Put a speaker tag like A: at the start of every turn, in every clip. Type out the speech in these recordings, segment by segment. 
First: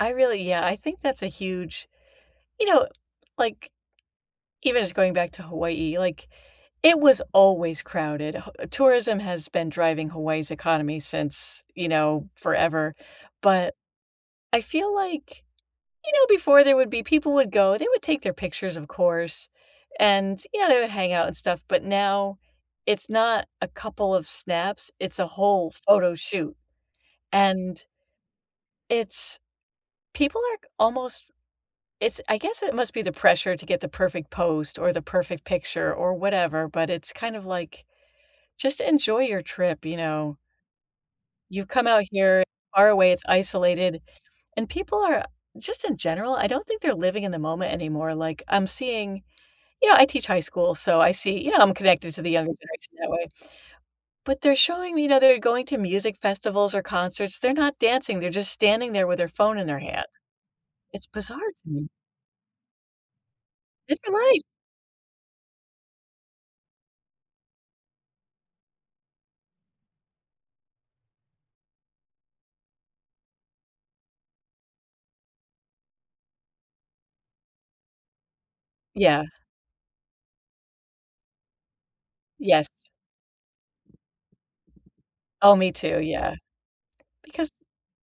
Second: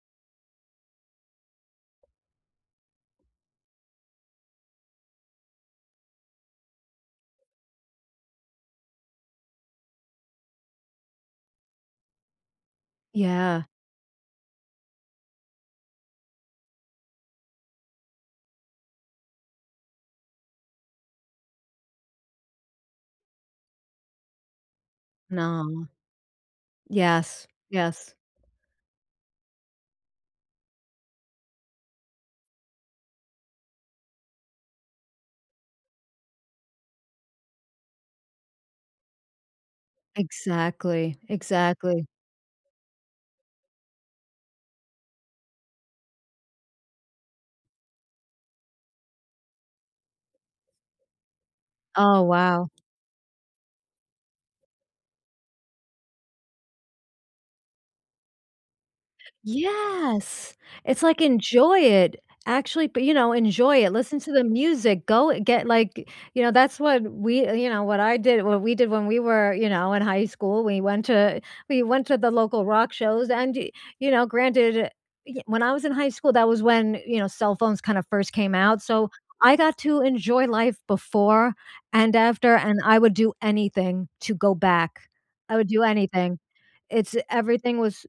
A: I really yeah, I think that's a huge, you know, like even just going back to Hawaii, like, it was always crowded, h tourism has been driving Hawaii's economy since, you know, forever.
B: Yeah.
A: But, I feel like, you know, before there would be people would go, they would take their pictures, of course, and, you know, they would hang out and stuff, but, now, it's not a couple of snaps, it's a whole
B: No.
A: photo shoot.
B: Yes,
A: And
B: yes.
A: it's people ark almost it's I guess it must be the pressure to get the perfect post or the perfect picture or whatever, but, it's kind of, like, just enjoy your trip, you know?
B: Exactly,
A: You've come out
B: exactly.
A: here far away, it's isolated and people are, just in general, I don't think they're living in the moment anymore, like, I'm seeing you know, I teach high school, so, I see you know, I'm connected
B: Oh,
A: to the younger
B: wow.
A: generation that way. But, they're showing me that they're going to music festivals or concerts, they're not dancing, they're just standing there with their phone in their hand.
B: Yes, it's,
A: It's
B: like,
A: bizarre to
B: "Enjoy
A: me.
B: it, actually, p you know, enjoy it,
A: Different
B: listen to
A: life.
B: the music, go get, like" You know, that's what we you know, what I did what we did when we were, you know, in high school. We went to we went to the local rock shows and, y you know, granted, eh y when I was in high school that was when, you know, cell phones kind of first came out, so,
A: Yeah.
B: I got to enjoy life before and after
A: Yes.
B: and I would do anything to go back. I
A: Oh,
B: would
A: me
B: do
A: too, yeah.
B: anything, it's, eh
A: Because
B: everything was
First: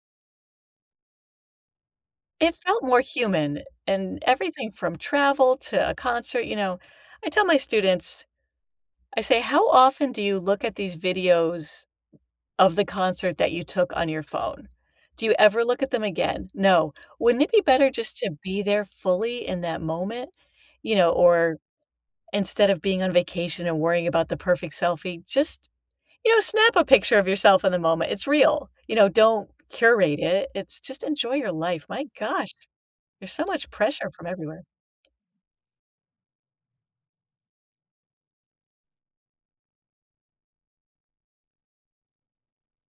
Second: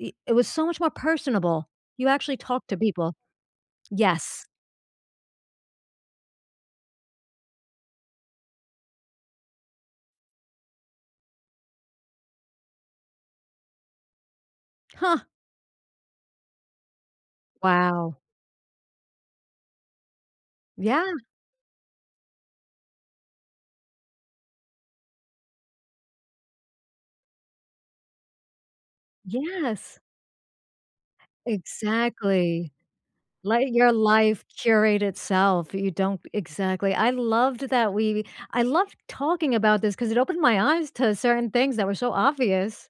B: i it was so much more personable. You actually
A: it
B: talk to
A: felt more
B: people.
A: human and
B: Yes.
A: everything from travel to a concert, you know, I tell my students, I say, "How often do you look at these videos of the concert that you took on your phone?
B: Huh!
A: Do you ever look at them again, no, wouldn't it be better
B: Wow.
A: just to be there fully in that moment?" You
B: Yeah.
A: know, or, instead of being on vacation and worrying about the perfect selfie, just, you know, snap a picture of yourself in the moment, it's real, you know, don't
B: Yes.
A: curate it, it's just enjoy your life, my gosh.
B: Exactly.
A: There's so
B: Let
A: much
B: your
A: pressure from
B: life
A: everywhere.
B: curate itself, you don't exactly, I loved that we we I loved talking about this 'cause it opened my eyes to certain things that were so obvious.